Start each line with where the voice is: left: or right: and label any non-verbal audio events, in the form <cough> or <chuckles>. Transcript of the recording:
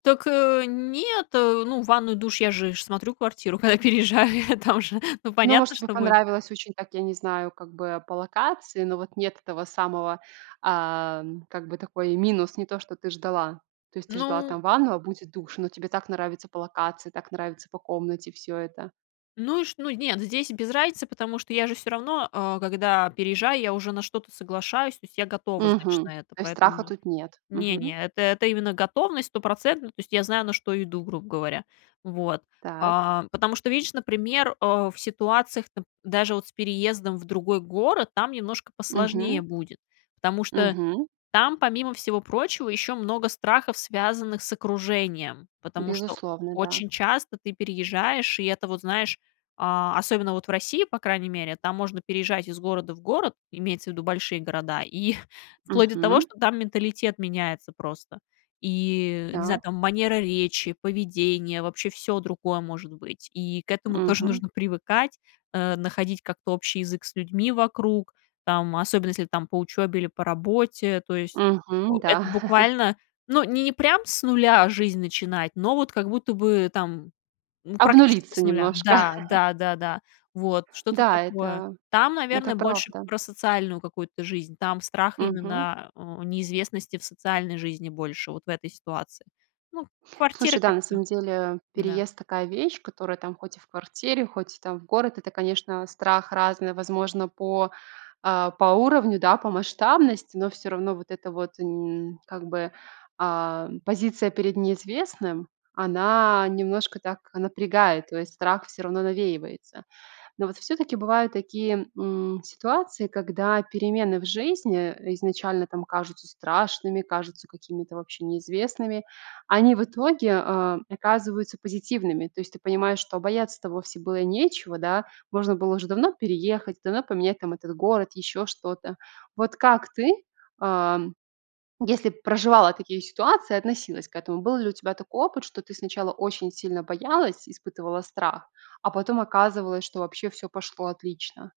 left: Так, э, нет, э, ну, ванную, душ, я же ж смотрю квартиру, когда переезжаю, там же, ну
right: Ну может
left: понятно,
right: тебе,
left: что будет.
right: понравилось очень так я не знаю как бы по локации, но вот нет этого самого, ам, как бы такой минус, не то, что ты ждала. То есть, ты ждала
left: Ну
right: ванну, а будет душ, но тебе так нравится по локации, так нравится по комнате всё это.
left: Ну и ш ну нет, здесь без разницы, потому что я же всё равно а, когда переезжаю, я уже на что-то соглашаюсь. То есть, я готова, значит,
right: Мгм.
left: на это,
right: То есть, страха
left: поэтому
right: тут нет. Мгм.
left: Не-не, это это именно готовность стопроцентно. То есть, я знаю, на что иду, грубо говоря. Вот,
right: Так.
left: а потому что, видишь, например а, в ситуациях нап даже вот с переездом в другой город, там немножко
right: Мгм.
left: посложнее будет. Потому что
right: Мгм.
left: там, помимо всего прочего, ещё много страхов, связанных с окружением. Потому что
right: Безусловно, да.
left: очень часто ты переезжаешь, и это вот знаешь, а, особенно вот в России, по крайней мере, там можно переезжать из города в город, имеется в виду большие города, и <chuckles> вплоть до того,
right: Мгм.
left: что там менталитет меняется просто. И не знаю,
right: Так.
left: там, манера речи, поведение, вообще всё другое может быть. И к этому тоже
right: Мгм.
left: нужно привыкать, а, находить как-то общий язык с людьми вокруг. Там, особенно если там по учёбе или по работе. То есть, э,
right: Мгм, да.
left: это
right: <laughs>
left: буквально, ну, ни не прям с нуля жизнь начинать, но вот как будто бы там ну практически
right: Обнулиться
left: с нуля.
right: немножко.
left: Да
right: <laughs>
left: да да да. Вот что-то
right: Да,
left: такое.
right: это
left: Там,
right: это
left: наверное, больше
right: правда.
left: про социальную какую-то жизнь. Там страх
right: Мгм.
left: именно, а, у неизвестности в социальной жизни больше вот в этой ситуации. Ну, квартиры
right: Слушай да
left: как
right: на
left: всё.
right: самом деле,
left: М-да.
right: переезд такая вещь, которая там хоть и в квартире, хоть и там в город, это, конечно, страх разный, возможно, по, а, по уровню, да, по масштабности, но всё равно вот эта вот, м, как бы, ам, позиция перед неизвестным, она немножко так напрягает, то есть, страх всё равно навеивается. Но вот всё-таки бывают такие, м, ситуации, когда перемены в жизни изначально там кажутся страшными, кажутся какими-то вообще неизвестными, они в итоге, а, оказываются позитивными. То есть, ты понимаешь, что бояться-то вовсе было и нечего да, можно было уже давно переехать, давно поменять там этот город, ещё что-то. Вот как ты, ам, если проживала такие ситуации, относилась к этому, был ли у тебя такой опыт, что ты сначала очень сильно боялась, и испытывала страх, а потом оказывалось, что вообще всё пошло отлично?